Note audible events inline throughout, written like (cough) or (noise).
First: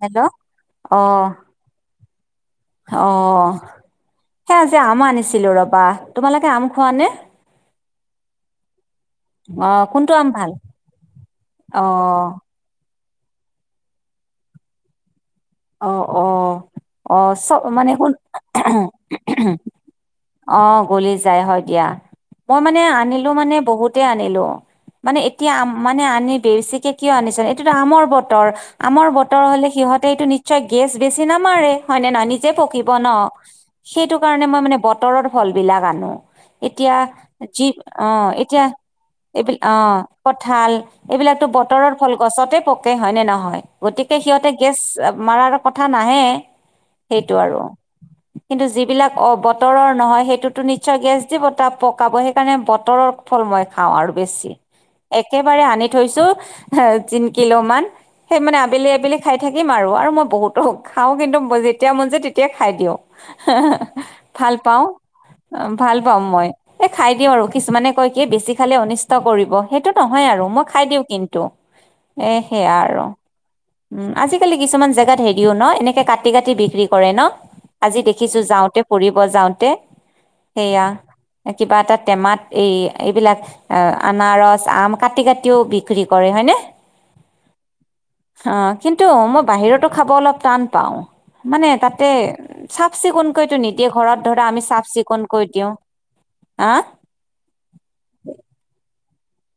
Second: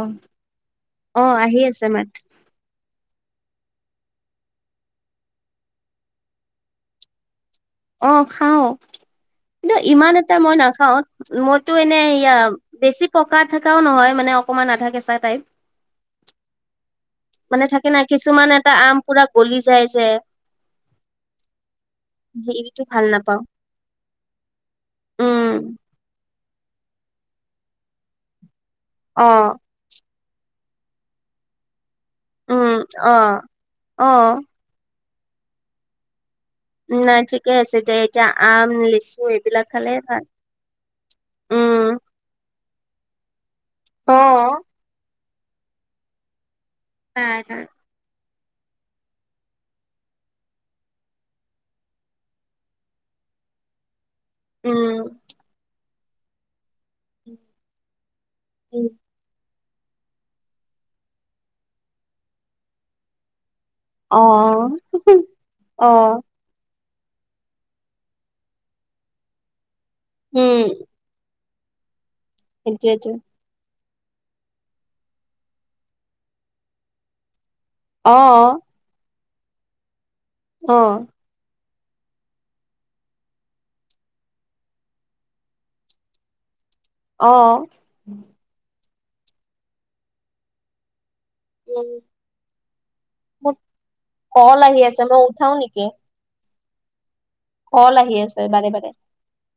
অ hello আহ আহ আহি আছে মাত অ সে আজি আম আনিছিলো ৰবা তোমালোকে আম খোৱা নে অ খাও অ কিন্তু ইমান কোনটো আম এটা ভাল মই নাখাও মইতো অ এনে ইয়া বেছি পকা থকাও নহয় মানে অকণমান আধা কেঁচা টাইপ অ অ আহ চব থাকে মানে না শুন কিছুমান এটা আম পুৰা গলি যায় যে অ গলি যায় হয় দিয়া মই মানে সেইটো ভাল আনিলো নাপাও মানে বহুতে আনিলো মানে এতিয়া আম উম মানে আনি বেছিকে কিয় আনিছ এইটোতো আমৰ বতৰ আমৰ অ বতৰ হ'লে সিহঁতে এইটো নি নিচয় গেছ বেছি নামাৰে হয়নে না নিজে উম পকিব ন অ অ সেইটো কাৰণে মই মানে বতৰৰ ফল বিলাক আনো এতিয়া নাই ঠিকে যি আছে দে অ এতিয়া আম লিচু এইবিলাক অ খালে ভাল কঁঠাল এইবিলাকো বতৰৰ উম ফল গছতে হয় নে নহয় অ গতিকে সিহঁতে গেছ মাৰাৰ কথা নাহে সেইটো নাই আৰু নাই কিন্তু যিবিলাক অ বতৰৰ নহয় সেইটোতো নিশ্চয় গেছ দিব ত পকাব সেইকাৰণে বতৰৰ ফল মই খাওঁ আৰু বেছি উম একেবাৰে আনি থৈছো তিন কিলো মান সেই মানে উম আবেলি আবেলি খাই থাকিম আৰু আৰু মই বহুতো খাওঁ কিন্তু যেতিয়া মন যায় তেতিয়াই খাই দিওঁ অ ভাল পাওঁ অ ভাল পাওঁ মই এ খাই দিওঁ আৰু কিছুমানে কয় কি বেছি খালে অনিষ্ট কৰিব সেইটো নহয় আৰু উম মই খাই দিওঁ কিন্তু এ সেয়া আৰু সেইটোৱেটো উ আজিকালি কিছুমান জে হেৰিও ন এনেকে কাটি কাটি বিক্ৰী কৰে ন আজি অ দেখিছো যাওঁতে পৰি যাওঁতে অ সেয়া কিবা এটা টেমাত এই এইবিলাক আনাৰস আম কাটি কাটিও বিক্ৰী কৰে হয়নে অ অ' কিন্তু মই বাহিৰতো খাব অলপ টান পাওঁ মানে উম, তাতে চাফ মোৰ চিকুণকৈতো নিদিয়ে ঘৰত ধৰা কল আমি আহি চাফ আছে মই চিকুণকৈ দিওঁ (inaudible) অ কল আহি আছে বাৰে বাৰে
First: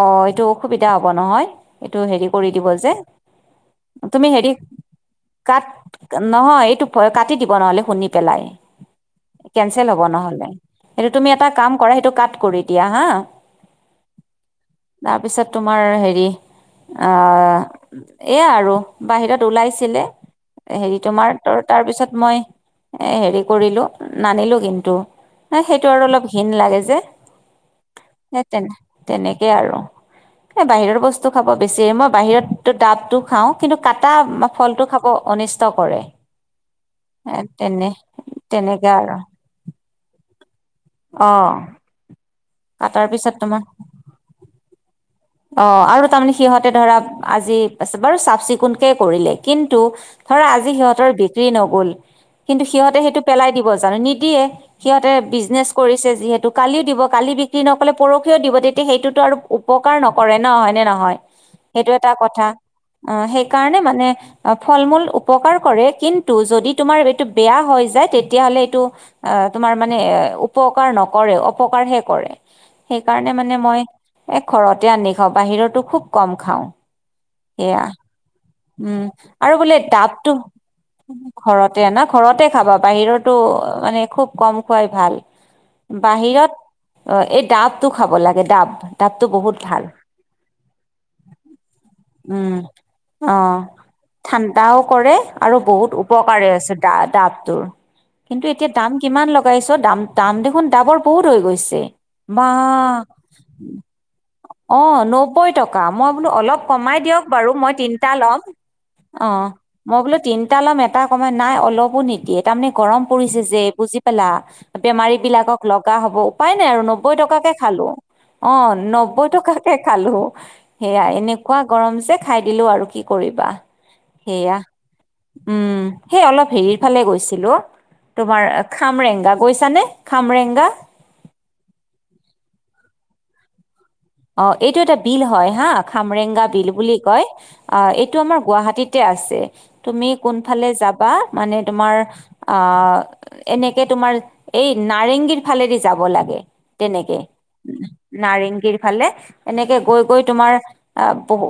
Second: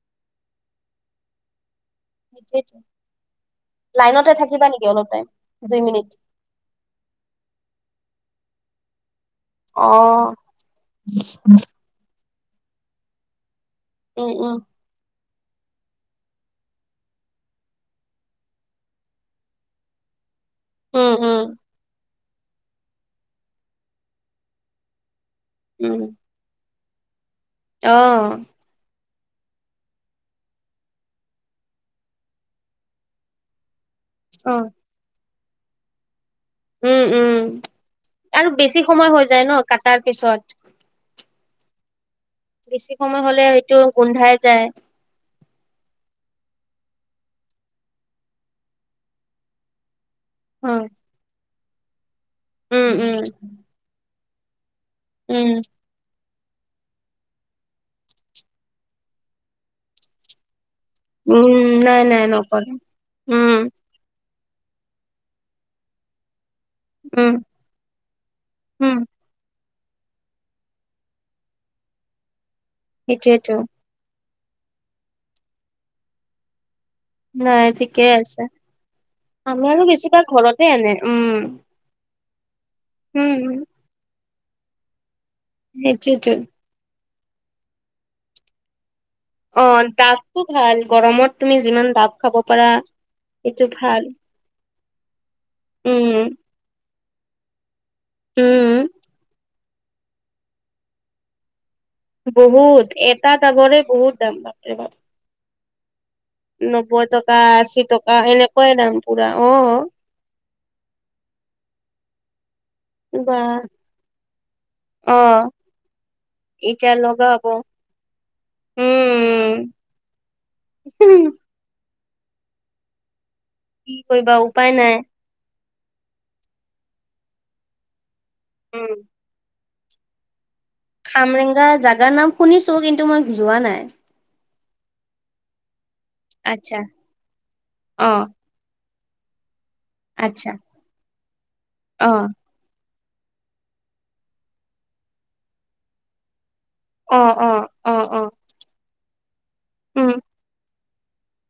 অ এইটো অসুবিধা হ'ব নহয় এইটো হেৰি কৰি দিব যে তুমি লাইনতে হেৰি থাকিবা নেকি অলপ টাইম কাট দুই মিনিট? নহয় এইটোয় কাটি দিব নহ'লে শুনি পেলাই কেনচেল হ'ব অ', নহ'লে সেইটো তুমি এটা কাম কৰা সেইটো কাট কৰি দিয়া হা উম উম তাৰপিছত তোমাৰ হেৰি আহ এয়া আৰু বাহিৰত ওলাইছিলে হেৰি উম, তোমাৰ উম, তাৰপিছত মই এ হেৰি কৰিলো নানিলো কিন্তু সেইটো উম, আৰু অলপ ঘিন লাগে যে অ সেই তেনে তেনেকে আৰু এ বাহিৰৰ বস্তু খাব বেছি মই বাহিৰতো দাবটো খাওঁ কিন্তু কাটা অ', ফলটো খাব অনিষ্ট কৰে উম উম তেনে আৰু বেছি তেনেকে সময় আৰু হৈ যায় ন কটাৰ পিছত অ বেছি কাটাৰ সময় পিছত হলে তোমাৰ সেইটো গোন্ধাই যায় অ আৰু তাৰমানে সিহঁতে ধৰা আজি বাৰু চাফ চিকুণকে কৰিলে কিন্তু ধৰা আজি উম, সিহঁতৰ বিক্ৰী নগল কিন্তু উম, সিহঁতে উম, সেইটো পেলাই দিব জানো নিদিয়ে সিহঁতে উম, বিজনেছ কৰিছে যিহেতু কালিও দিব কালি বিক্ৰী নকলে পৰহিও দিব তেতিয়া সেইটোত আৰু উপকাৰ নকৰে ন হয়নে নহয় হয় উম, সেইটো নাই এটা নাই কথা নকৰে। অ উম, সেইকাৰণে মানে ফল মূল উপকাৰ কৰে কিন্তু যদি তোমাৰ এইটো উম, বেয়া হৈ যায় তেতিয়া হলে এইটো উম, আ তোমাৰ মানে উপকাৰ নকৰে অপকাৰহে কৰে সেইকাৰণে সেইটোয়েতো মানে মই এ ঘৰতে আনি খাওঁ বাহিৰতো খুব কম খাওঁ নাই সেয়া ঠিকে আছে উম আৰু আমি বোলে বেছিভাগ ডাবটো ঘৰতে আনে উম, ঘৰতে ন ঘৰতে খাবা উম, বাহিৰতো মানে খুব কম খোৱাই ভাল সেইটোৱেটো বাহিৰত অ এই ডাবটো খাব লাগে ডাব ডাবটো বহুত অ ভাল দাবটো ভাল গৰমত তুমি যিমান দাব খাব পাৰা অঁ সেইটো ভাল ঠাণ্ডাওঁ কৰে আৰু বহুত উম উপকাৰে আছে দ দাবটোৰ কিন্তু এতিয়া উম দাম কিমান লগাইছত। দাম দাম দেখোন দাবৰ বহুত হৈ গৈছে। বহুত এটা আগৰে বহুত। দাম বাপৰে বাপ অঁ নব্বৈ টকা। মই বোলো অলপ কমাই নব্বৈ দিয়ক টকা আৰু মই আশী তিনতা টকা লম এনেকুৱাই দাম পুৰা অঁ অ মই বোলো তিনটা এটা ল'ম এটা কমাই নাই অলপো নিদিয়ে তাৰমানে গৰম বা পৰিছে যে বুজি পালা অ বেমাৰী বিলাকক লগা হব উপায় নাই আৰু এতিয়া নব্বৈ লগা টকা হব খালো অঁ নব্বৈ উম টকাকে খালো সেয়া এনেকুৱা গৰম যে খাই দিলো আৰু কি কৰিবা কি কৰিবা সেয়া উপায় নাই সেই অলপ হেৰি ফালে গৈছিলোঁ তোমাৰ উম খামৰেংগা গৈছানে খামৰেংগা খামৰেংগা জাগাৰ নাম শুনিছো কিন্তু মই যোৱা নাই অ এইটো এটা বিল হয় হা খামৰেংগা বিল আচ্ছা বুলি কয় অ এইটো আমাৰ গুৱাহাটীত আছে তুমি আচ্ছা কোনফালে যাবা মানে তোমাৰ অ আহ এনেকে তোমাৰ এই নাৰেংগীৰ ফালেদি যাব লাগে তেনেকে অ অ অ অ নাৰেংগীৰ ফালে এনেকে গৈ উম গৈ তোমাৰ আহ বহু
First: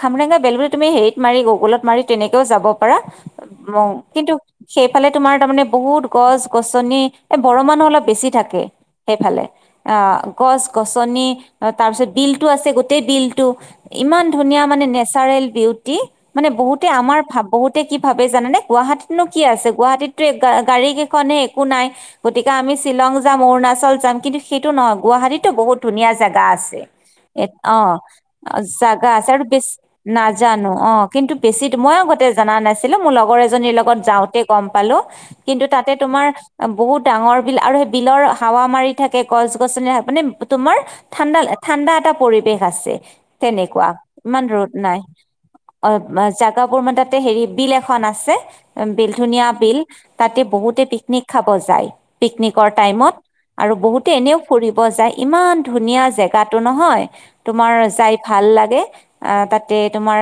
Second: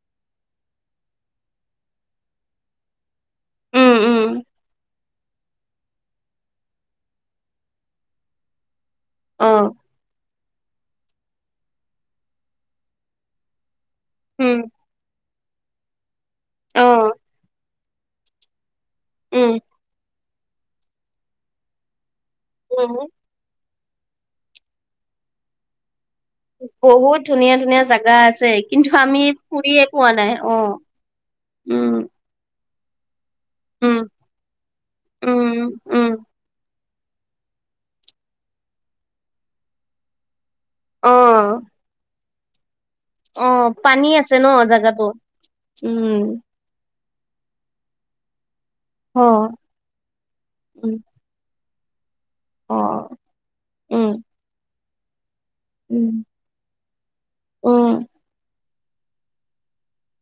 খামৰেংগা বেলুৰি তুমি হেৰিত মাৰি গুগলত মাৰি তেনেকেও যাব পাৰা উম উম কিন্তু সেইফালে তোমাৰ তাৰমানে বহুত গছ গছনি এ বৰ মানুহ অলপ বেছি থাকে হেঁ। সেইফালে অ আহ গছ গছনি তাৰপিছত বিলতটো আছে গোটেই বিলতটো ইমান উম ধুনীয়া মানে নেচাৰেল বিউটি মানে অ বহুতে আমাৰ ভ বহুতে কি ভাবে জানানে গুৱাহাটীতনো কি উম আছে গুৱাহাটীতো গাড়ী কেইখনে একো নাই। গতিকে আমি উম, শ্বিলং যাম অৰুণাচল যাম কিন্তু সেইটো নহয় গুৱাহাটীতো বহুত ধুনীয়া জেগা বহুত ধুনীয়া আ ধুনীয়া জাগা আছে অঁ কিন্তু জাগা আমি আছে আৰু বেছ ফুৰিয়ে পোৱা নাই নাজানো অ কিন্তু বেছি মই উম, আগতে জনা নাছিলো মোৰ লগৰ এজনি উম, লগত যাঁও তে গম পালো উম, কিন্ত তাতে উম, তোমাৰ অঁ বহুত ডাঙৰ বিল আৰু সেই বিলৰ হাৱা মাৰি থাকে গছ গছনি মানে তোমাৰ অ। ঠাণ্ডা ঠাণ্ডা এটা পৰিৱেশ আছে। অ তেনেকুৱা পানী আছে ইমান ন ৰ'দ নাই জাগাতো অঁ উম, জোগাবোৰ মানে তাত তাতে হেৰি বিল এখন আছে বিল অ, ধুনীয়া বিল তাতে বহুতে উম, পিকনিক খাব যায় পিকনিকৰ অ। টাইমত আৰু উম, বহুতে এনেও ফুৰিব যায় ইমান ধুনীয়া উম, জেগাতটো নহয় তোমাৰ উম, যাই ভাল লাগে অঁ তাতে তোমাৰ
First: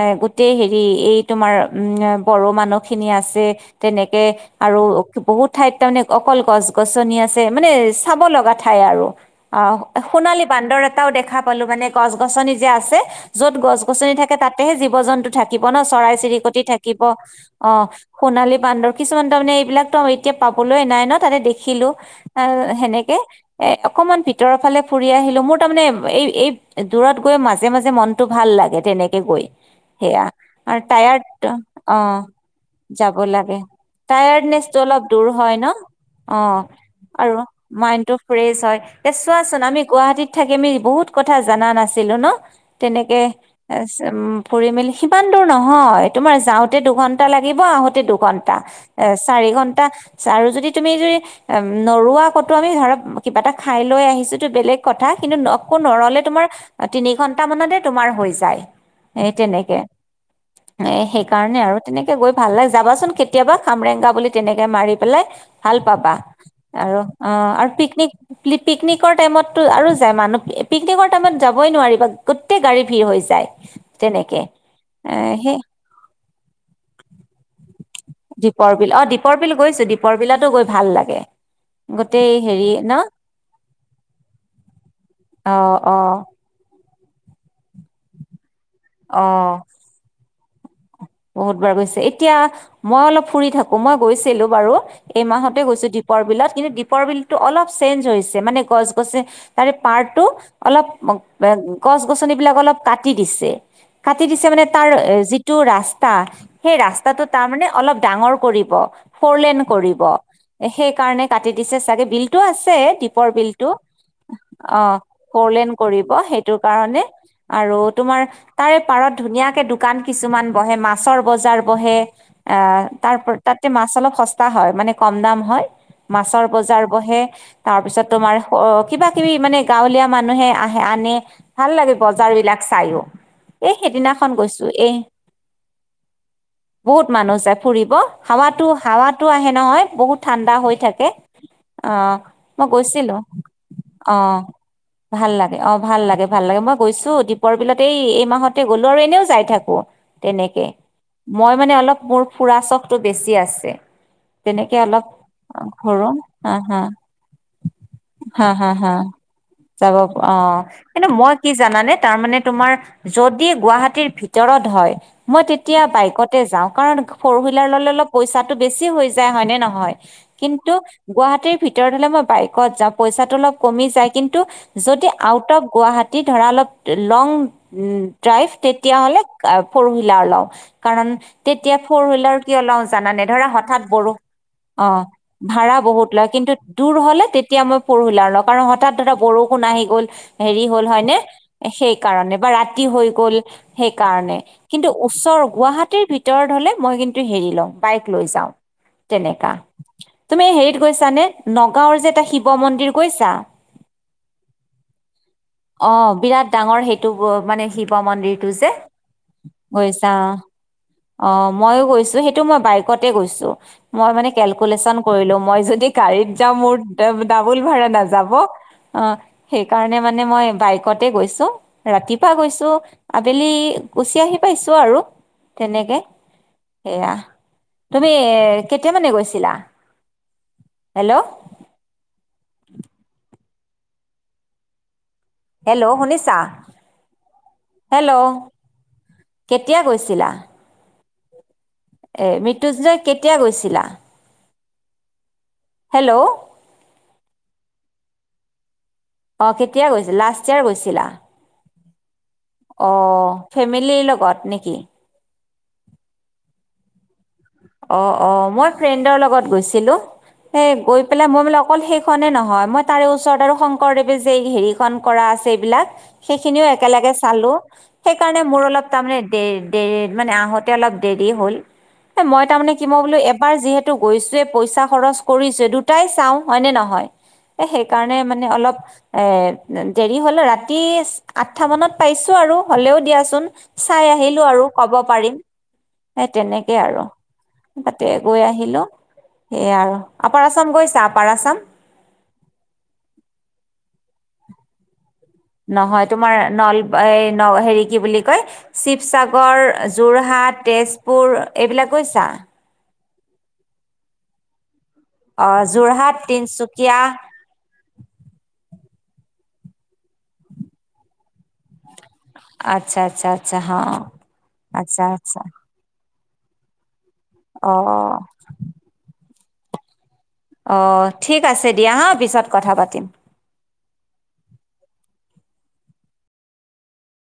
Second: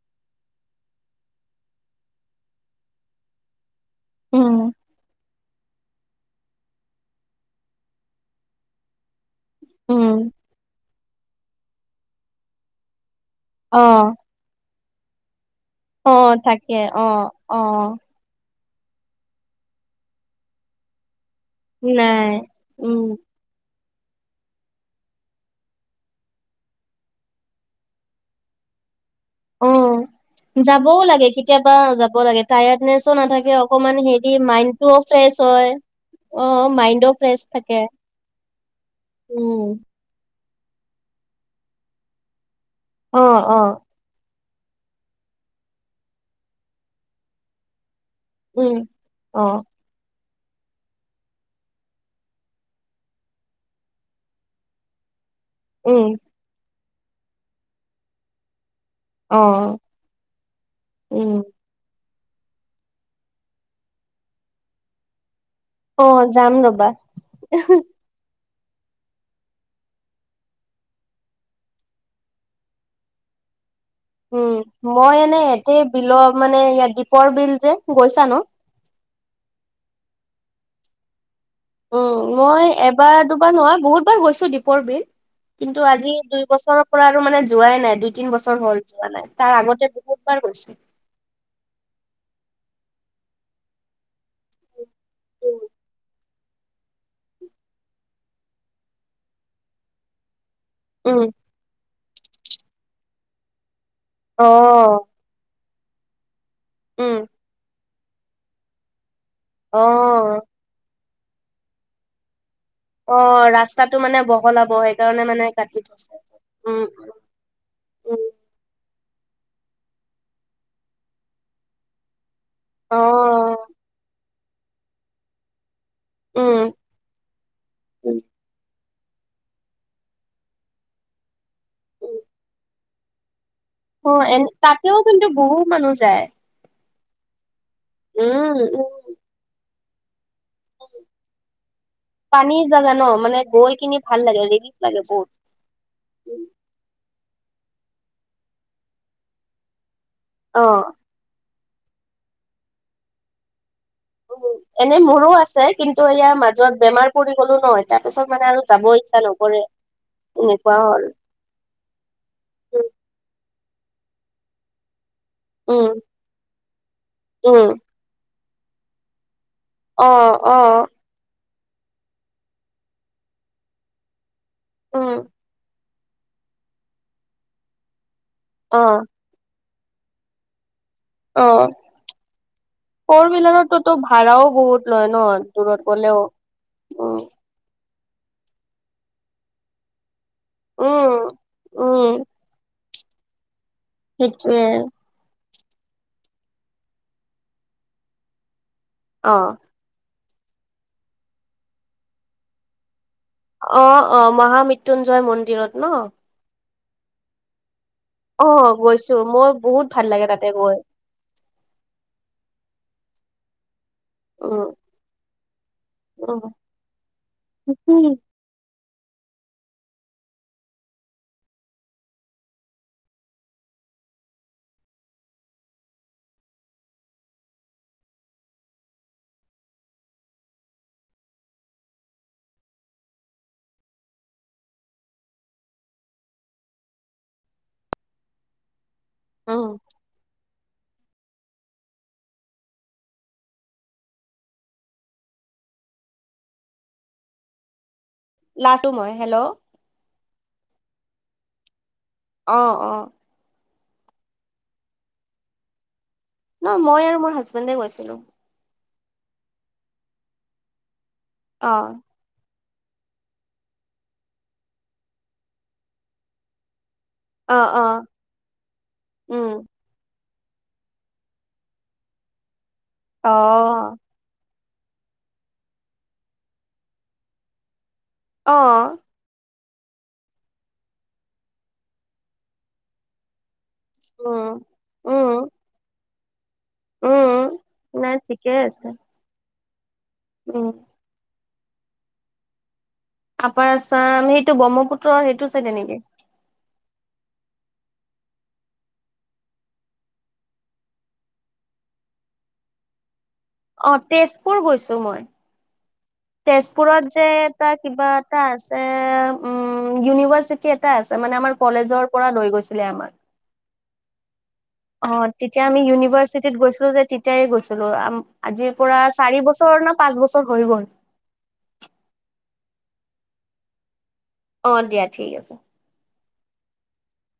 এ গোটেই হেৰি এই তোমাৰ উম বড়ো মানুহ খিনি আছে আছে তেনেকে উম, আৰু বহুত ঠাইত তাৰমানে অকল গছ গছনি আছে মানে চাব লগা ঠাই আৰু আহ উম, সোণালী বান্দৰ এটাও দেখা পালো মানে গছ গছনি যে আছে য'ত গছ অ। গছনি থাকে তাতেহে জীৱ জন্তু থাকিব ন অ চৰাই চিৰিকট থাকে থাকিব অ, অ সোণালী বান্দৰ কিছুমান তাৰমানে এই বিলাকৰ এয়া পাবলৈ নাই ন তাতে দেখিলো নাই উম, সেনেকে এ অকমান ভিতৰৰ ফালে ফুৰি আহিলো মোৰ তাৰমানানে এই এই দূৰত গৈ মাজে মাজে মনতটো ভাল লাগে তেনেকে গৈ অ। সেয়া আৰু যাবও লাগে টায়াৰ্ড কেতিয়াবা অ যাব লাগে টায়াৰ্ডনেচো যাব নাথাকে লাগে অকমান হেৰি টায়াৰ্ডনেছ মাইণ্ডটোও অলপ দূৰ ফ্ৰেছ হয় ন অ অঁ মাইণ্ডও আৰু ফ্ৰেছ থাকে মাইডটো ফ্ৰেচ হয় এ চোৱাচোন উম। আমি ক গুৱাহাটীত থাকি আমি বহুত কথা জানা নাছিলো ন অ তেনেকে অ উ ফুৰি মেলি সিমান দূৰ নহয় তোমাৰ যাওঁতে দুঘন্টা লাগিব আহোঁতে দু ঘণ্টা উম এ অ চাৰি ঘণ্টা আৰু যদি তুমি যদি নৰৱা কতো আমি ধৰা কিবা এটা খাই লৈ আহিছো ত বেলেগ কথা কিন্তুকো উম নৰলে তোমাৰ তিনি ঘন্টা মানতে তোমাৰ হৈ যায় এ অ তেনেকে এ উম সেইকাৰণে আৰু তেনেকে। গৈ ভাল লাগে যাবাচোন কেতিয়াবা খামৰেংগা বুলি তেনেকে মাৰি পেলাই। ভাল অ পাবা যাম ৰবা আৰু অ আৰু পিকনিক পিকনিকৰ টাইমত। আৰু যায় মানুহ পিকনিকৰ টাইমত যাবই নোৱাৰি বা গোটেই গাড়ী ভিৰ হৈ যায়। তেনেকে উম এ মই এনে সেই এতেই বিলৰ মানে ইাত দ্বীপৰ বিল যে গৈছা নো। দীপৰ বিল অ দীপৰ বিল গৈছো দীপৰ বিলাতো গৈ ভাল লাগে। উম গোটেই হেৰি মই ন এবাৰ দুবাৰ নহ বহুতবাৰ গৈছো দীপৰ বিল। অ কিন্তু অ আজি দুই বছৰৰত। আৰু মানে যোৱাই নাই দুই তিন বছৰ হল যোৱা নাই অ তাৰ আগতে বহুতবাৰ গৈছো। বহুত বাৰ গৈছে এতিয়া মই অলপ ফুৰি থাকো মই গৈছিলো বাৰু এই মাহতে উম গৈছো। দীপৰ বিলত কিন্তু দীপৰ বিলতটো অলপ চেঞ্জ হৈছে মানে গছ গছে তাৰে পাৰটো। অলপ উম গছ গছনি বিলাক অলপ কাটি দিছে। কাটি দিছে অ মানে তাৰ যিটো ৰাস্তা সেই উম ৰাস্তাটো তাৰ মানে অলপ। ডাঙৰ কৰিব ফৰলেন অ কৰিব সেই কাৰণে কাটি দিছে চাগে বিলটো আছে। অ দীপৰ বিলটো ৰাস্তাটো মানে বহলাব অ সেইকাৰণে মানে হৰলেন কাটি কৰিব থৈছে সেইটো উম কাৰণে। উম আৰু তোমাৰ উম তাৰে পাৰত। ধুনীয়াকে দোকান কিছুমান বহে মাছৰ বজাৰ বহে। আহ অ তাৰ তাতে মাছ অলপ সস্তা হয় মানে কম দাম হয়। মাছৰ উম বজাৰ বহে তাৰ পিছত উম তোমাৰ। কিবা কিবি মানে গাঁৱলীয়া মানুহে আহে আনে ভাল লাগে উম বজাৰ বিলাক চাইও। এই অ সেইদিনাখন এনে গৈছো এই তাতেও কিন্তু বহুত মানুহ যায়। বহুত মানুহ যায় ফুৰিব উম হাৱাতো উম হাৱাতো আহে নহয় বহুত ঠাণ্ডা হৈ থাকে। আহ পানীৰ মই জাগা ন গৈছিলো মানে গৈ কিনি ভাল অহ। লাগে ৰিলিফ লাগে বহুত ভাল লাগে অ ভাল লাগে ভাল লাগে মই গৈছো। দিপৰ বিলতে এই মাহতে গ'লো আৰু এনেও যাই থাকো। অ। তেনেকে মই মানে অলপ মোৰ ফুৰা চখটো বেছি আছে। উ তেনেকে এনেই অলপ মোৰো আছে কিন্তু ঘূৰো এয়াৰ হা হা মাজত বেমাৰ পৰি গলো নহয় তাৰ পিছত হা মানে আৰু হা যাবই। হা ইচ্ছা নকৰে। অ এনেকুৱা হ'ল কিন্তু মই কি জানানে তাৰমানে তোমাৰ যদি। গুৱাহাটীৰ ভিতৰত হয় মই তেতিয়া উম বাইকতে যাওঁ কাৰণ ফৰ হুইলাৰ ল উম অলপ পইচা। বেছি হৈ যায় হয় ন নহয় অ অ কিন্তু গুৱাহাটী। ভিতৰত হলে মই বাইকত যাওঁ পইচাটো অলপ কমি যায় কিন্তু যদি উম আউট অফ গুৱাহাটীত। তি ধৰা অলপ লং ড্ৰাইভ অ তেতিয়াহ'লে ফ'ৰ হুইলাৰ লওঁ। কাৰণ অ তেতিয়া ফৰ হুইলাৰ কিয় লও জানাানে ফৰ ধৰা হঠাৎ হুইলাৰততো বৰোষ ভাড়াও বহুত অ লয় ন ভা়ৰা। দূৰত বহুত গলেও লয় কিন্তু দূৰ উম হ'লে তেতিয়া মই। পৰহিলা লগ কাৰণ হঠাৎ ধৰা বৰষুণ আহি গ'ল হেৰি হ'ল হয় উম নে সেই উম কাৰণে বা ৰাতি। হৈ গল সেইকাৰণে সেইটোৱে কিন্তু ওচৰ। গুৱাহাটীৰ ভিতৰত হলে মই কিন্তু হেৰি লওঁ বাইক লৈ যাওঁ অ তেনেকা। তুমি হেৰিত গৈছা নে নগাঁওৰ যে এটা শিৱ মন্দিৰ। কৈছা অ অ মহামৃত্যুঞ্জয় মন্দিৰত অ ন বিৰাট ডাঙৰ সেইটো মানে। শিৱ অ মন্দিৰটো যে গৈছো মই বহুত ভাল গৈছা। লাগে তাতে গৈ অ মইয়ো গৈছো সেইটো মই বাইকতে গৈছো। মই মানে উম কেলকোলেচন কৰিলো মই যদি গাড়ীত উম যাওঁ মোৰা ডাবুল ভাৰা নাযাব। অ সেইকাৰণে মানে মই বাইকতে গৈছো ৰাতিপুৱা গৈছো আবেলি। গুচি আহি পাইছো আৰু। তেনেকে সেয়া তুমি কেতিয়া মানে গৈছিলা। হেল্ল'। হেল্ল' শুনিছা হেল্ল'। উম কেতিয়া গৈছিলা। এ মৃত্যু্জয় কেতিয়া গৈছিলা? হেল্ল' লাষ্ট অ কেতিয়া গৈছিল লাষ্ট ইয়াৰ গৈছিলা নেকি? অ ফেমিলিৰ লগত নেকি? ন মই আৰু মোৰ হাজ অ অ মই ফ্ৰেণ্ডৰ লগত গৈছিলো সেই গৈ পেলাই মই নো অ অকল সেইখনে নহয় মই তাৰে ওচৰত আৰু শংকৰদেৱে যে হেৰিখনন কৰা আছে এইবিলাক সেইখিনিও একেলগে চালো অ অ সেইকাৰণে মোৰ অলপ তাৰমানে দে উম দে মানে আহোতে অলপ দেৰি হ'ল এ মই তাৰমানে কি মই বোলো অ এবাৰ যিহেতু গৈছোয়ে পইচা খৰচ কৰিছে দুটাই চাওঁ হয় নে নহয়। সেই কাৰণে মানে অ অলপ এ দেৰি হ'লো ৰাতি আঠটা মানত পাইছো আৰু হ'লেও দিয়াচোন। চাই আহিলো উম আৰু ক'ব উম পাৰিম সেই তেনেকে আৰু। উম তাতে নাই গৈ ঠিকে আহিলো আছে সেইয়াই আৰু আপাৰ উম আছাম গৈছা আপাৰ আছাম। তপাৰ চাম সেইটো ব্ৰহ্মপুত্ৰ। নহয় তোমাৰ নল। হেৰি কি বুলি কয় শিৱসাগৰ যোৰহাত তেজপুৰ এইবিলাকক? পইচা। অ তেজপুৰ গৈছো। অ যোৰহাট তিনচুকীয়া তেজপুৰত যে এটা কিবা এটা আছে। উম ইউনিভাৰ্চিটি এটা আছে মানে আমাৰ কলেজৰ পৰা লৈ গৈছিলে আচ্ছা আমাক। আচ্ছা আচ্ছা হ আচ্ছা অ আচ্ছা তেতিয়া আমি ইউনিভাৰ্চিটিত গৈছিলো যে তেতিয়াই অ গৈছিলো আজিৰ পৰা। চাৰি বছৰ ন। পাঁচ বছৰ হৈ অ গ'ল। ঠিক আছে দিয়া হা পিছত কথা পাতিম। অ দিয়া ঠিক আছে।